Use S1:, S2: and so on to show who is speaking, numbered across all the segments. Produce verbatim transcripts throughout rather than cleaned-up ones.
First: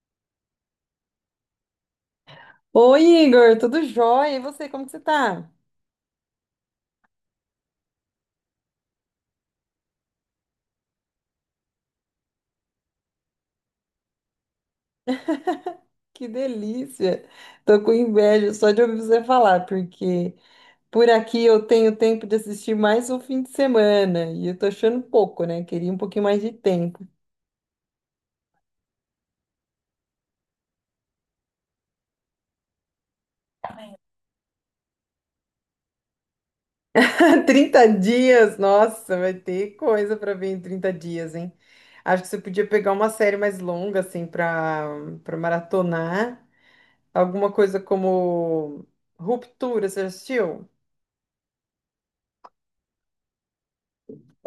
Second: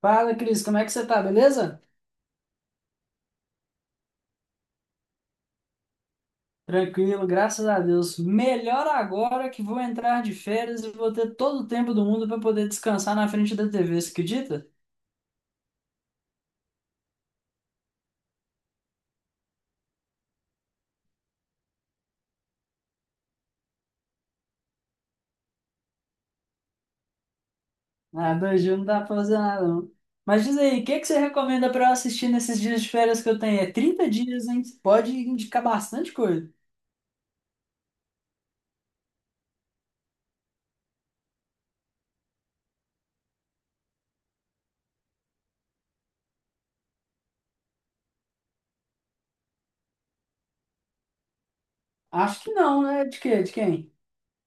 S1: Fala, Cris, como é que você tá, beleza?
S2: Oi, Igor, tudo jóia? E você, como que você tá?
S1: Tranquilo, graças a Deus. Melhor agora que vou entrar de férias e vou ter todo o tempo do mundo para poder descansar na frente da T V, você acredita?
S2: Que delícia! Tô com inveja só de ouvir você falar, porque por aqui eu tenho tempo de assistir mais um fim de semana e eu tô achando pouco, né? Queria um pouquinho mais de tempo.
S1: Ah, dois dias não dá pra fazer nada, não. Mas diz aí, o que que você recomenda para eu assistir nesses dias de férias que eu tenho? É trinta dias, hein? Pode indicar bastante coisa.
S2: Trinta dias, nossa, vai ter coisa pra ver em trinta dias, hein? Acho que você podia pegar uma série mais longa, assim, pra, pra maratonar. Alguma coisa como Ruptura, você já assistiu?
S1: Acho que não, né? De quê? De quem?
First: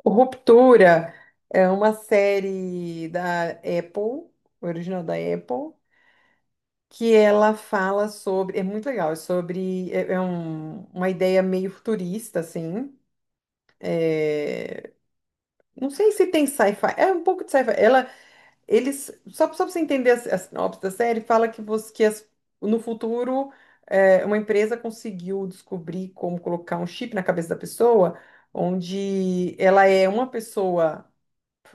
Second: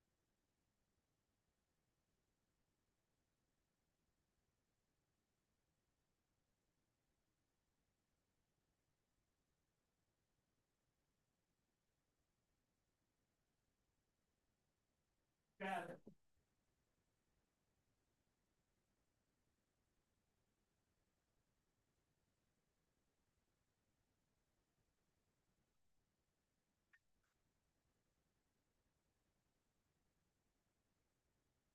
S2: O Ruptura é uma série da Apple, original da Apple, que ela fala sobre. É muito legal, é sobre. É, é um- uma ideia meio futurista, assim. É, não sei se tem sci-fi, é um pouco de sci-fi. Ela, eles, só, só para você entender a, a sinopse da série, fala que, você, que as- no futuro é, uma empresa conseguiu descobrir como colocar um chip na cabeça da pessoa, onde ela é uma pessoa.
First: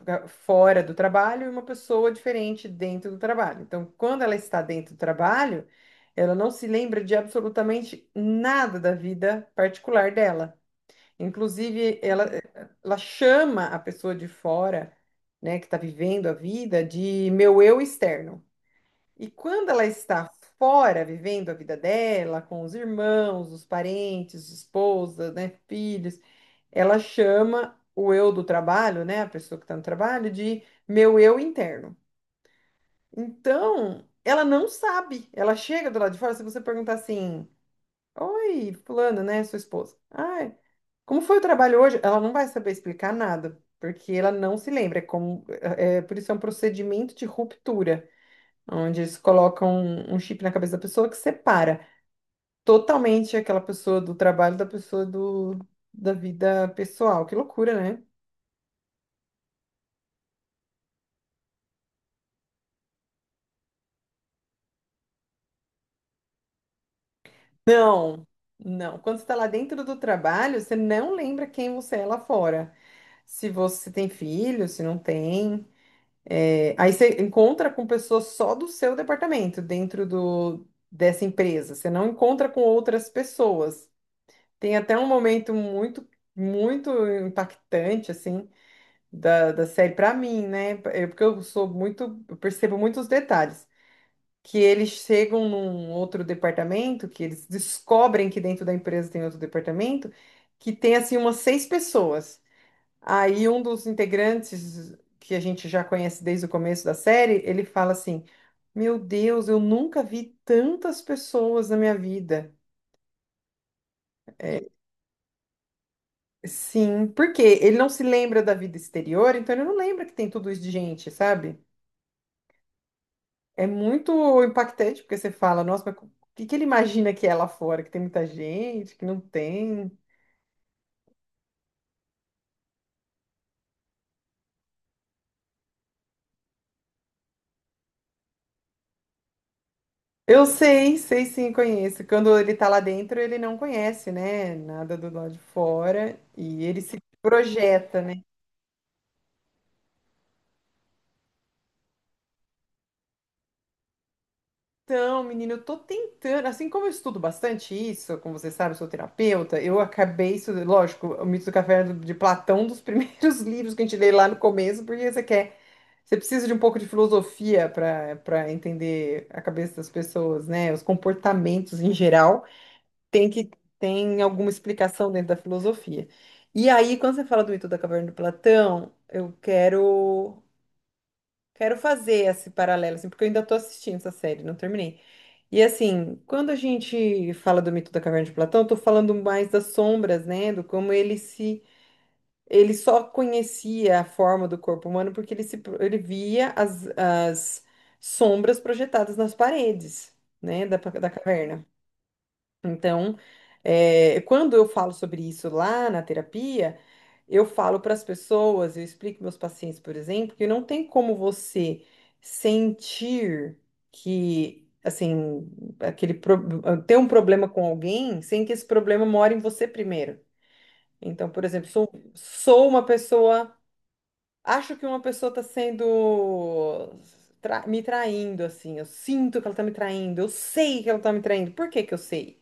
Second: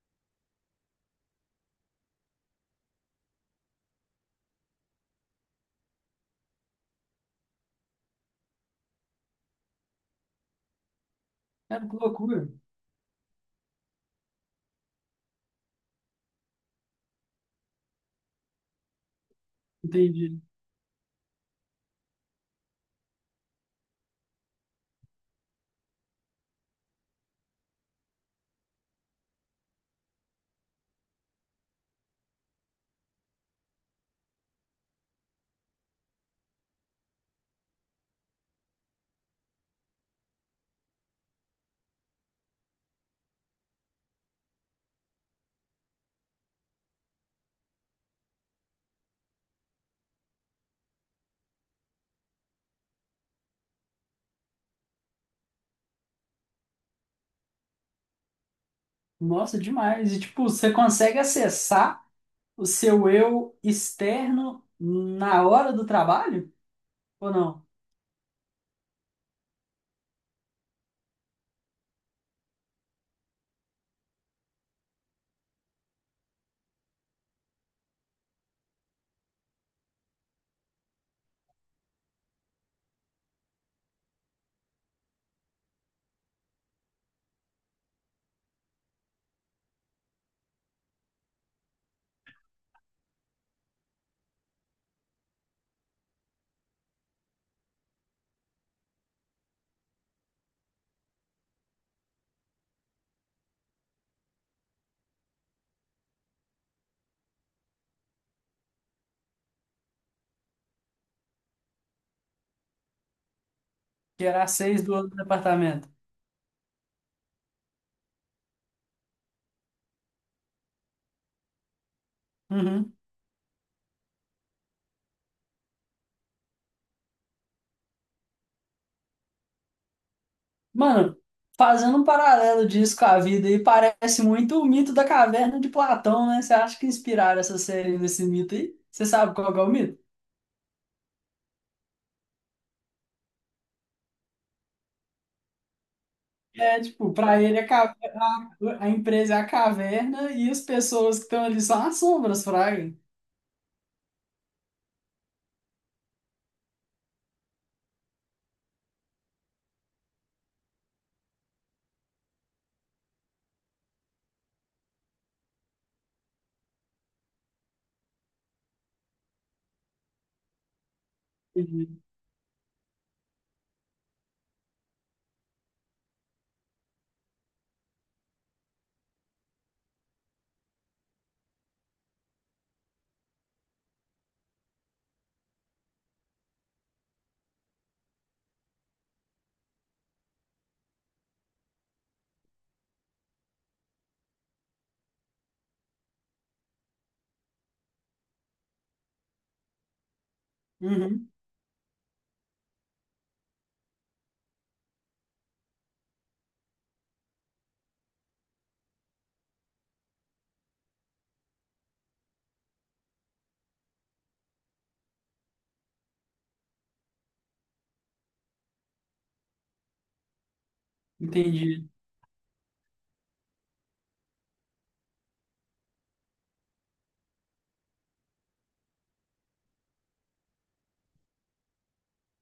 S2: pra- Fora do trabalho e uma pessoa diferente dentro do trabalho. Então, quando ela está dentro do trabalho, ela não se lembra de absolutamente nada da vida particular dela.
S1: É, que
S2: Inclusive, ela,
S1: loucura.
S2: ela chama a pessoa de fora, né, que está vivendo a vida, de meu eu externo. E quando ela está
S1: Entendi.
S2: fora, vivendo a vida dela, com os irmãos, os parentes, esposa, né, filhos, ela chama o eu do trabalho, né, a pessoa que está no trabalho, de meu eu interno. Então, ela não sabe. Ela chega do lado de fora, se você perguntar assim: oi, fulano, né, sua esposa. Ai, como foi o trabalho hoje? Ela não vai saber explicar nada, porque ela não se lembra. É como, é, é, por isso é um procedimento de ruptura onde eles colocam um, um chip na cabeça da pessoa que separa totalmente aquela pessoa do trabalho da pessoa do, da vida pessoal. Que loucura, né?
S1: Nossa, demais. E tipo, você consegue acessar o seu eu externo na hora do trabalho? Ou não?
S2: Não, não. Quando você está lá dentro do trabalho, você não lembra quem você é lá fora. Se você tem filho, se não tem. É, aí você encontra com pessoas só do seu departamento, dentro do, dessa empresa. Você não encontra com outras pessoas. Tem até um momento muito, muito impactante, assim, da, da série pra mim, né? Eu- porque eu sou muito, eu percebo muitos detalhes. Que eles chegam num outro departamento, que eles descobrem que dentro da empresa tem outro departamento, que tem assim umas seis pessoas. Aí um dos integrantes que a gente já conhece desde o começo da série, ele fala assim: Meu Deus, eu nunca vi tantas pessoas na minha vida.
S1: Gerar
S2: É,
S1: seis do outro departamento.
S2: sim, porque ele não se lembra da vida exterior, então ele não lembra que tem tudo isso de gente, sabe?
S1: Uhum.
S2: É muito impactante, porque você fala, nossa, mas o que que ele imagina que é lá fora? Que tem muita gente, que não tem.
S1: Mano, fazendo um paralelo disso com a vida aí, parece muito o mito da caverna de Platão, né? Você acha que inspiraram essa série nesse mito aí? Você sabe qual que é o mito?
S2: Eu sei, sei sim, conheço. Quando ele tá lá dentro, ele não conhece, né? Nada do lado de fora. E ele
S1: É,
S2: se
S1: tipo, pra ele a, ca-
S2: projeta, né?
S1: a empresa é a caverna e as pessoas que estão ali são as sombras, fraga.
S2: Então, menino, eu tô tentando. Assim como eu estudo bastante isso, como você sabe, eu sou terapeuta, eu acabei isso, lógico, o Mito do Café de Platão, um dos primeiros livros que a gente lê lá no começo, porque você quer. Você precisa de um pouco de filosofia para para entender a cabeça das pessoas, né? Os comportamentos em
S1: Entendi.
S2: geral tem que tem alguma explicação dentro da filosofia. E aí, quando você fala do mito da caverna do Platão, eu quero quero fazer esse paralelo, assim, porque eu ainda estou assistindo essa série, não terminei. E assim, quando a gente fala do mito da caverna de Platão, eu tô falando mais das sombras, né? Do como ele se ele só conhecia a forma do corpo humano porque ele, se, pro- ele via as, as, sombras projetadas nas paredes, né, da, da
S1: Uhum.
S2: caverna. Então, é, quando eu falo sobre isso lá na terapia, eu falo para as pessoas, eu explico meus pacientes, por exemplo, que não tem como você sentir que, assim, aquele pro- ter um problema com alguém sem que esse problema more em você primeiro. Então, por exemplo,
S1: Entendi.
S2: sou, sou uma pessoa, acho que uma pessoa está sendo tra- me traindo, assim. Eu sinto que ela está me traindo. Eu sei que ela está me traindo. Por que que eu sei?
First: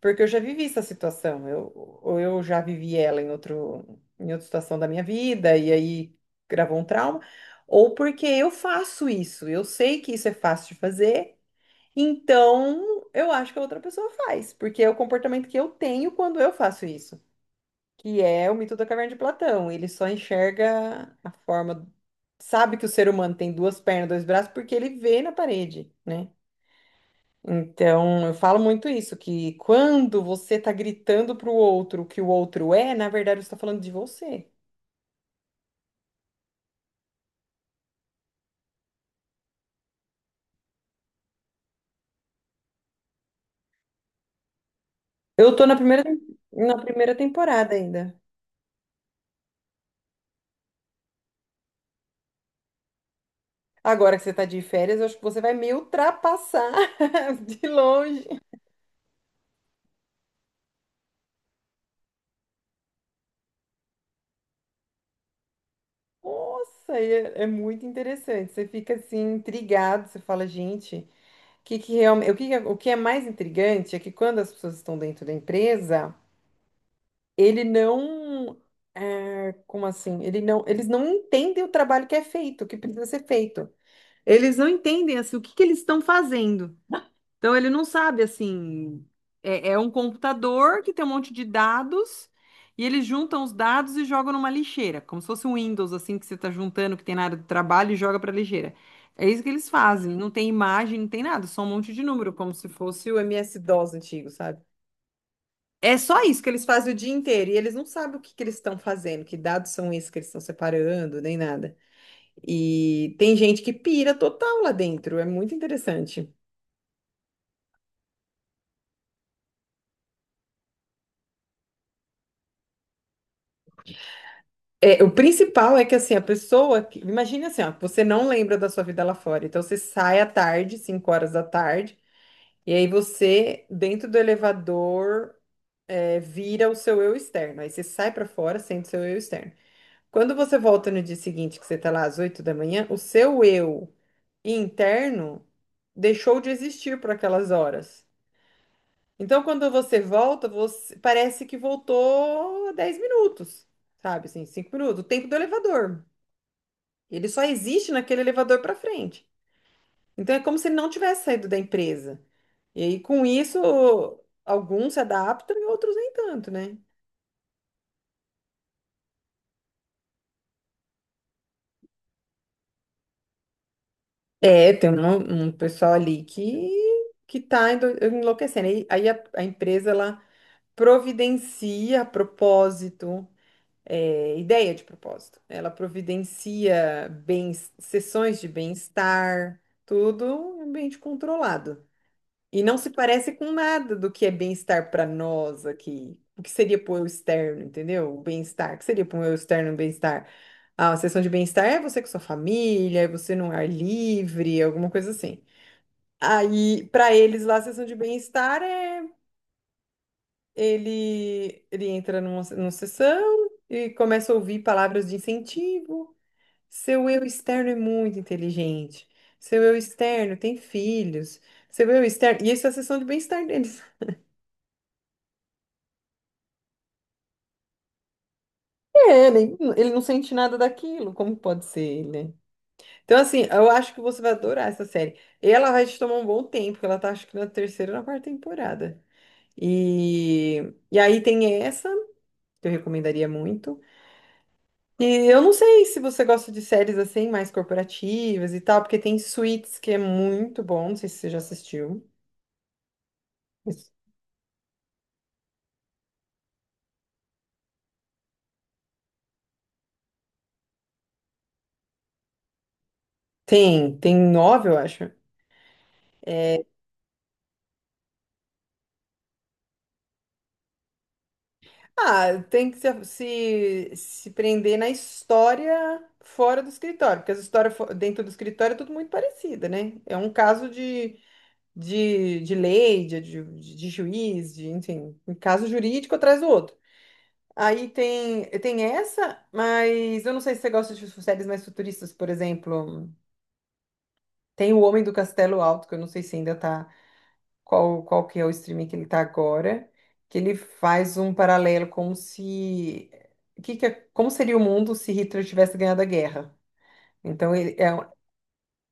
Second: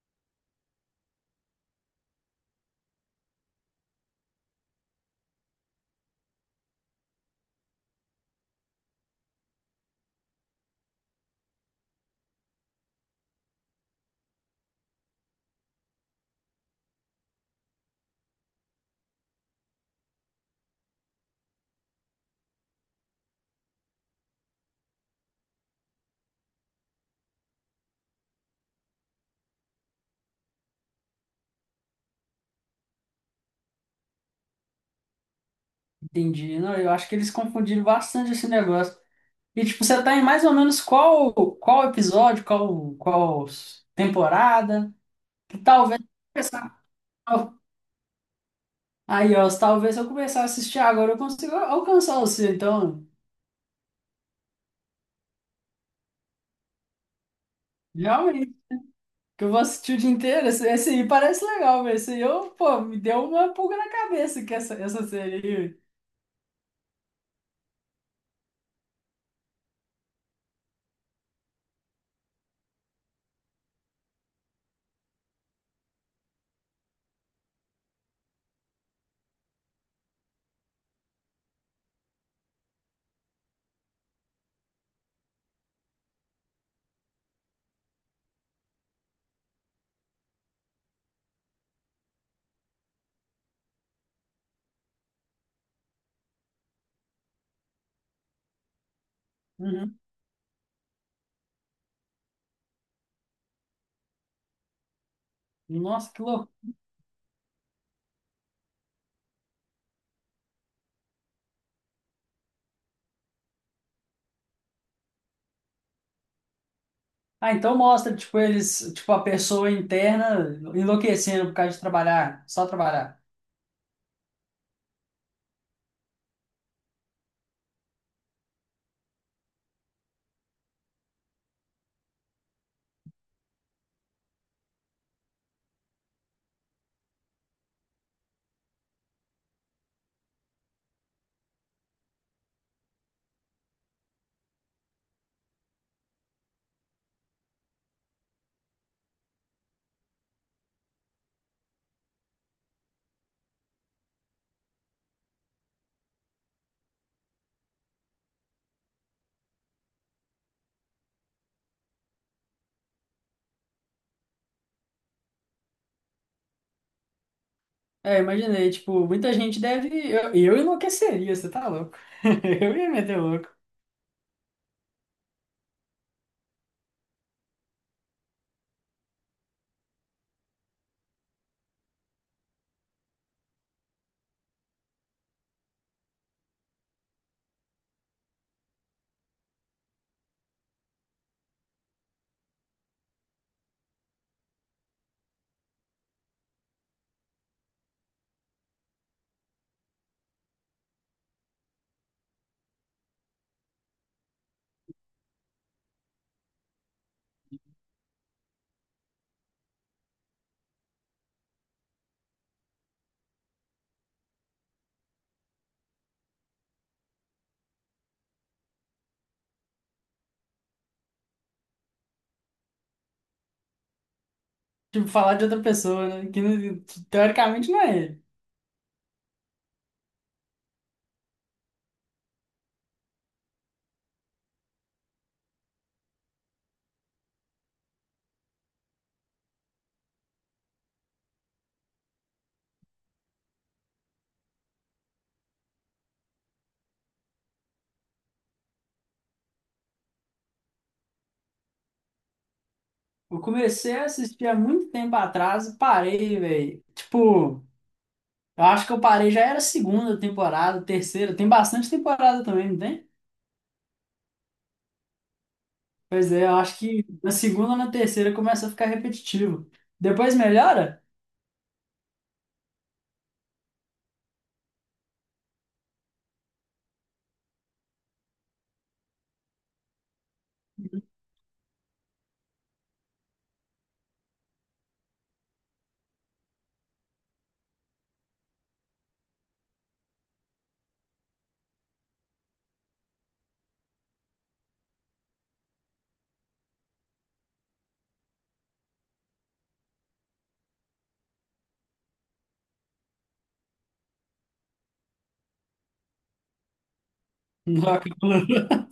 S2: Porque eu já vivi essa situação. Eu, ou eu já vivi ela em outro, em outra situação da minha vida e aí gravou um trauma. Ou porque eu faço isso. Eu sei que isso é fácil de fazer. Então, eu acho que a outra pessoa faz, porque é o comportamento que eu tenho quando eu faço isso, que é o mito da caverna de Platão. Ele só enxerga a forma, sabe que o ser humano tem duas pernas, dois braços, porque ele vê na parede, né? Então, eu falo muito isso, que quando você tá gritando pro outro o que o outro é, na verdade você tá falando de você.
S1: Entendi. Não, eu acho que eles confundiram bastante esse negócio. E, tipo, você tá em mais ou menos qual, qual episódio, qual, qual temporada?
S2: Eu tô na
S1: Talvez
S2: primeira, na
S1: começar.
S2: primeira temporada ainda.
S1: Aí, ó, se talvez se eu começar a assistir agora, eu consigo alcançar o seu, então.
S2: Agora que você tá de férias, eu acho que você vai me ultrapassar de longe.
S1: Realmente. Que eu vou assistir o dia inteiro. Esse, esse aí parece legal, mas esse aí eu, pô, me deu uma pulga na cabeça que essa, essa série aí.
S2: Nossa, e é, é muito interessante. Você fica assim, intrigado, você fala, gente. Que, que realmente, o que, que é- o que é mais intrigante é que quando as pessoas estão dentro da empresa, ele não, é, como assim? Ele não, eles não entendem o trabalho que é feito, o que precisa ser feito. Eles não entendem assim, o que, que eles estão fazendo. Então ele não sabe assim. É, é um computador que tem um monte de dados e eles juntam os dados e jogam numa lixeira, como se fosse um Windows assim que você está juntando que tem na área do trabalho e joga para lixeira. É isso que eles
S1: Uhum.
S2: fazem. Não tem imagem, não tem nada, só um monte de número, como se fosse o M S-DOS antigo, sabe? É
S1: Nossa,
S2: só
S1: que
S2: isso que
S1: louco.
S2: eles fazem o dia inteiro e eles não sabem o que que eles estão fazendo, que dados são esses que eles estão separando, nem nada. E tem gente que pira total lá dentro, é muito interessante.
S1: Ah, então mostra, tipo, eles, tipo, a pessoa interna enlouquecendo por causa de trabalhar, só trabalhar.
S2: É, o principal é que assim, a pessoa, que- imagine assim, ó, você não lembra da sua vida lá fora. Então você sai à tarde, cinco horas da tarde, e aí você, dentro do elevador, é, vira o seu eu externo. Aí você sai pra fora sendo seu eu externo. Quando você volta no dia seguinte, que você tá lá às oito da manhã, o seu eu interno deixou de existir por aquelas horas. Então, quando você volta, você parece que voltou dez minutos, sabe? Assim, cinco minutos, o tempo do elevador. Ele só existe naquele elevador para frente. Então é como se ele não tivesse saído da empresa. E aí, com isso, alguns se adaptam e outros nem tanto, né?
S1: É, imaginei, tipo, muita gente deve. Eu, eu enlouqueceria, você tá louco? Eu ia meter louco.
S2: É, tem um, um pessoal ali que, que, tá endo- enlouquecendo. Aí, aí a, a empresa ela providencia propósito, é, ideia de propósito. Ela providencia bens, sessões de bem-estar, tudo em ambiente controlado. E não se parece com nada do que é bem-estar para nós aqui. O que seria pro eu externo, entendeu? O bem-estar. O que seria pro eu externo, o bem-estar? Ah, a sessão de bem-estar é você com sua família, é você num ar livre, alguma coisa assim. Aí, para eles lá, a sessão de bem-estar é ele, ele entra numa, numa sessão e começa a ouvir palavras de incentivo. Seu eu externo é muito inteligente. Seu eu externo tem filhos. Seu eu externo. E isso é a sessão de bem-estar deles.
S1: Tipo, falar de outra pessoa, né? Que não- teoricamente não é ele.
S2: É, ele, ele não sente nada daquilo, como pode ser ele? Né? Então, assim, eu acho que você vai adorar essa série. Ela vai te tomar um bom tempo, porque ela tá acho que na terceira ou na quarta temporada. E, e aí tem essa, que eu recomendaria muito. E eu não sei se você gosta de séries assim, mais corporativas e tal, porque tem Suits, que é muito bom, não sei se você já assistiu.
S1: Eu comecei a assistir há muito tempo atrás e parei, velho. Tipo, eu acho que eu parei já era segunda temporada, terceira. Tem bastante temporada também, não tem?
S2: Tem, tem nove, eu acho.
S1: Pois é, eu acho que na segunda ou na terceira começa a ficar repetitivo. Depois melhora?
S2: Ah, tem que se, se, se prender na história fora do escritório, porque as histórias fo- dentro do escritório é tudo muito parecida, né? É um caso de, de, de lei, de, de, de juiz, de, enfim, um caso jurídico atrás do outro. Aí tem, tem essa, mas eu não sei se você gosta de séries mais futuristas, por exemplo. Tem O Homem do Castelo Alto, que eu não sei se ainda tá qual, qual que é o streaming que ele tá agora, que ele faz um paralelo como se que que é- como seria o mundo se Hitler tivesse ganhado a guerra. Então ele é,
S1: Não.
S2: um-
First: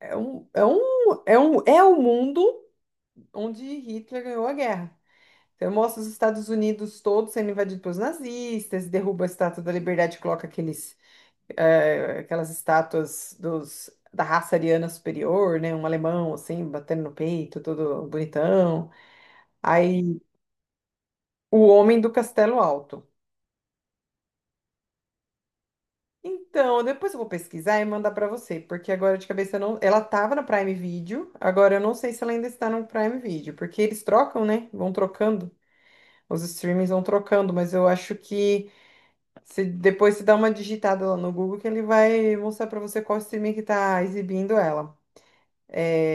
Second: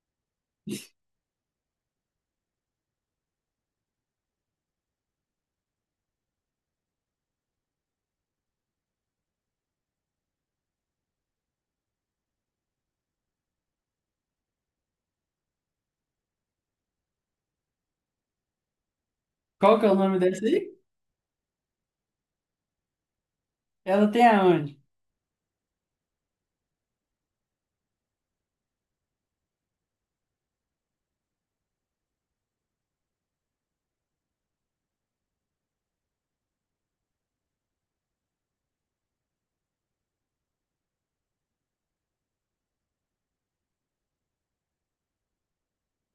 S2: é um é um é um é o mundo onde Hitler ganhou a guerra. Então mostra os Estados Unidos todos sendo invadidos pelos nazistas, derruba a Estátua da Liberdade, coloca aqueles eh, aquelas estátuas dos da raça ariana superior, né, um alemão assim batendo no peito, todo bonitão.
S1: Qual que é o nome
S2: Aí
S1: dessa aí?
S2: O Homem do Castelo Alto.
S1: Ela tem aonde?
S2: Então, depois eu vou pesquisar e mandar pra você, porque agora de cabeça eu não. Ela tava no Prime Video, agora eu não sei se ela ainda está no Prime Video, porque eles trocam, né? Vão trocando. Os streamings vão trocando, mas eu acho que se depois você dá uma digitada lá no Google que ele vai mostrar pra você qual streaming que tá exibindo ela.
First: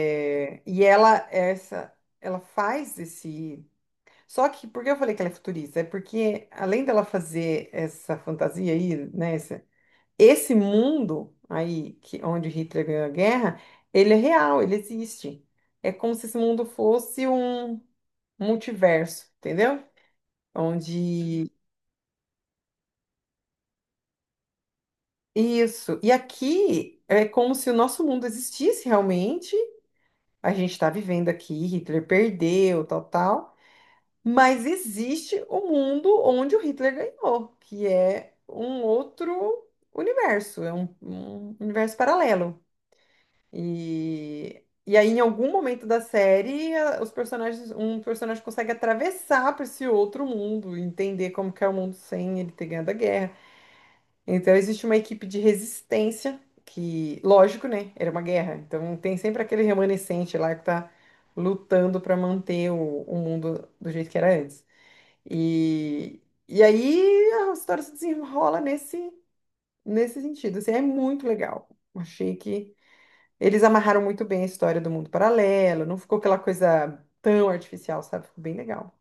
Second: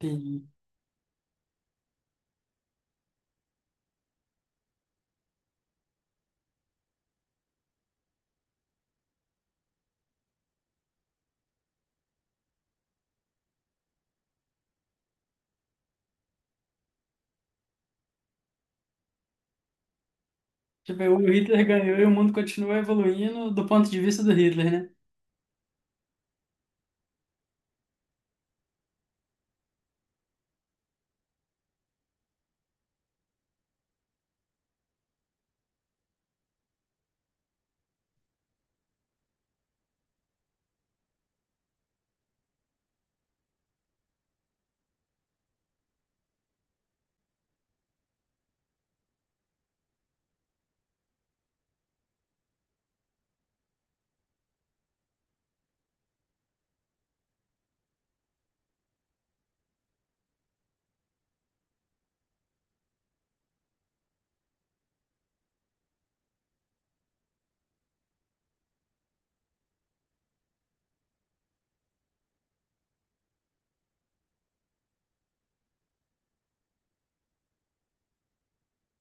S1: Tem.
S2: E ela essa ela faz esse só que, por que eu falei que ela é futurista? É porque, além dela fazer essa fantasia aí, né? Esse mundo aí que onde Hitler ganhou a guerra, ele é real, ele existe. É como se esse mundo fosse um multiverso, entendeu?
S1: Tipo, o
S2: Onde
S1: Hitler ganhou e o mundo continua evoluindo do ponto de vista do Hitler, né?
S2: isso. E aqui é como se o nosso mundo existisse realmente. A gente está vivendo aqui, Hitler perdeu, tal, tal. Mas existe o mundo onde o Hitler ganhou, que é um outro universo, é um um universo paralelo. E, e aí, em algum momento da série, a- os personagens, um personagem consegue atravessar para esse outro mundo, entender como que é o mundo sem ele ter ganhado a guerra. Então, existe uma equipe de resistência que, lógico, né, era uma guerra. Então, tem sempre aquele remanescente lá que tá lutando para manter o, o mundo do jeito que era antes. E, e aí, a história se desenrola nesse, nesse sentido. Assim, é muito legal. Achei que eles amarraram muito bem a história do mundo paralelo, não ficou aquela coisa tão artificial, sabe? Ficou bem legal.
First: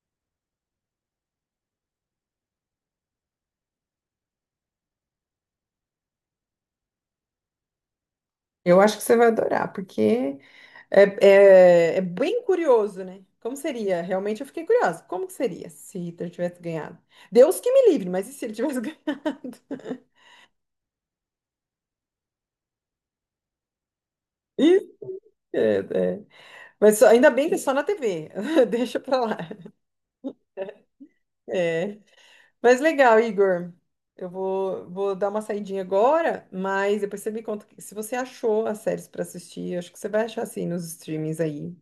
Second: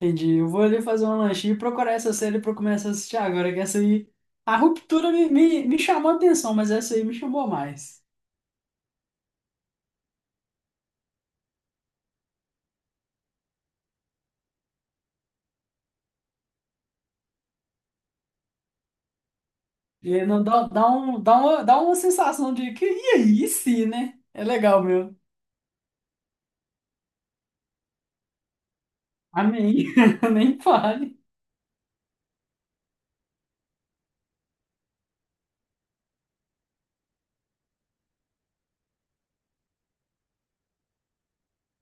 S1: Entendi. Eu vou ali fazer um lanchinho e procurar essa série pra eu começar a assistir agora, que essa aí. A Ruptura me, me, me chamou a atenção, mas essa aí me chamou mais.
S2: Eu acho que você vai adorar, porque é, é, é bem curioso, né? Como seria? Realmente eu fiquei curiosa. Como que seria se Hitler tivesse ganhado? Deus que me livre, mas e se ele tivesse ganhado?
S1: E aí não dá, dá, um, dá, uma, dá uma sensação de que, e aí, sim, né? É
S2: Ih,
S1: legal, meu.
S2: é, é. Mas só- ainda bem que é só na T V. Deixa pra lá.
S1: Amém. Nem fale.
S2: É. Mas legal, Igor. Eu vou, vou dar uma saidinha agora, mas depois você me conta que- se você achou as séries para assistir. Acho que você vai achar assim nos streamings aí.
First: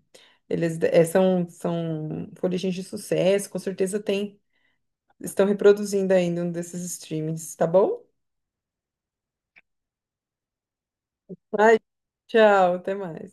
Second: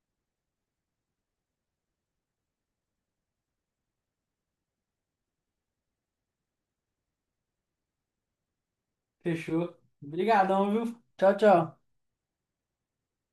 S2: Eles eh, são, são origens de sucesso, com certeza tem. Estão reproduzindo ainda um desses streamings, tá bom?
S1: Fechou. Obrigadão, viu? Tchau,
S2: Ai,
S1: tchau.
S2: tchau, até mais.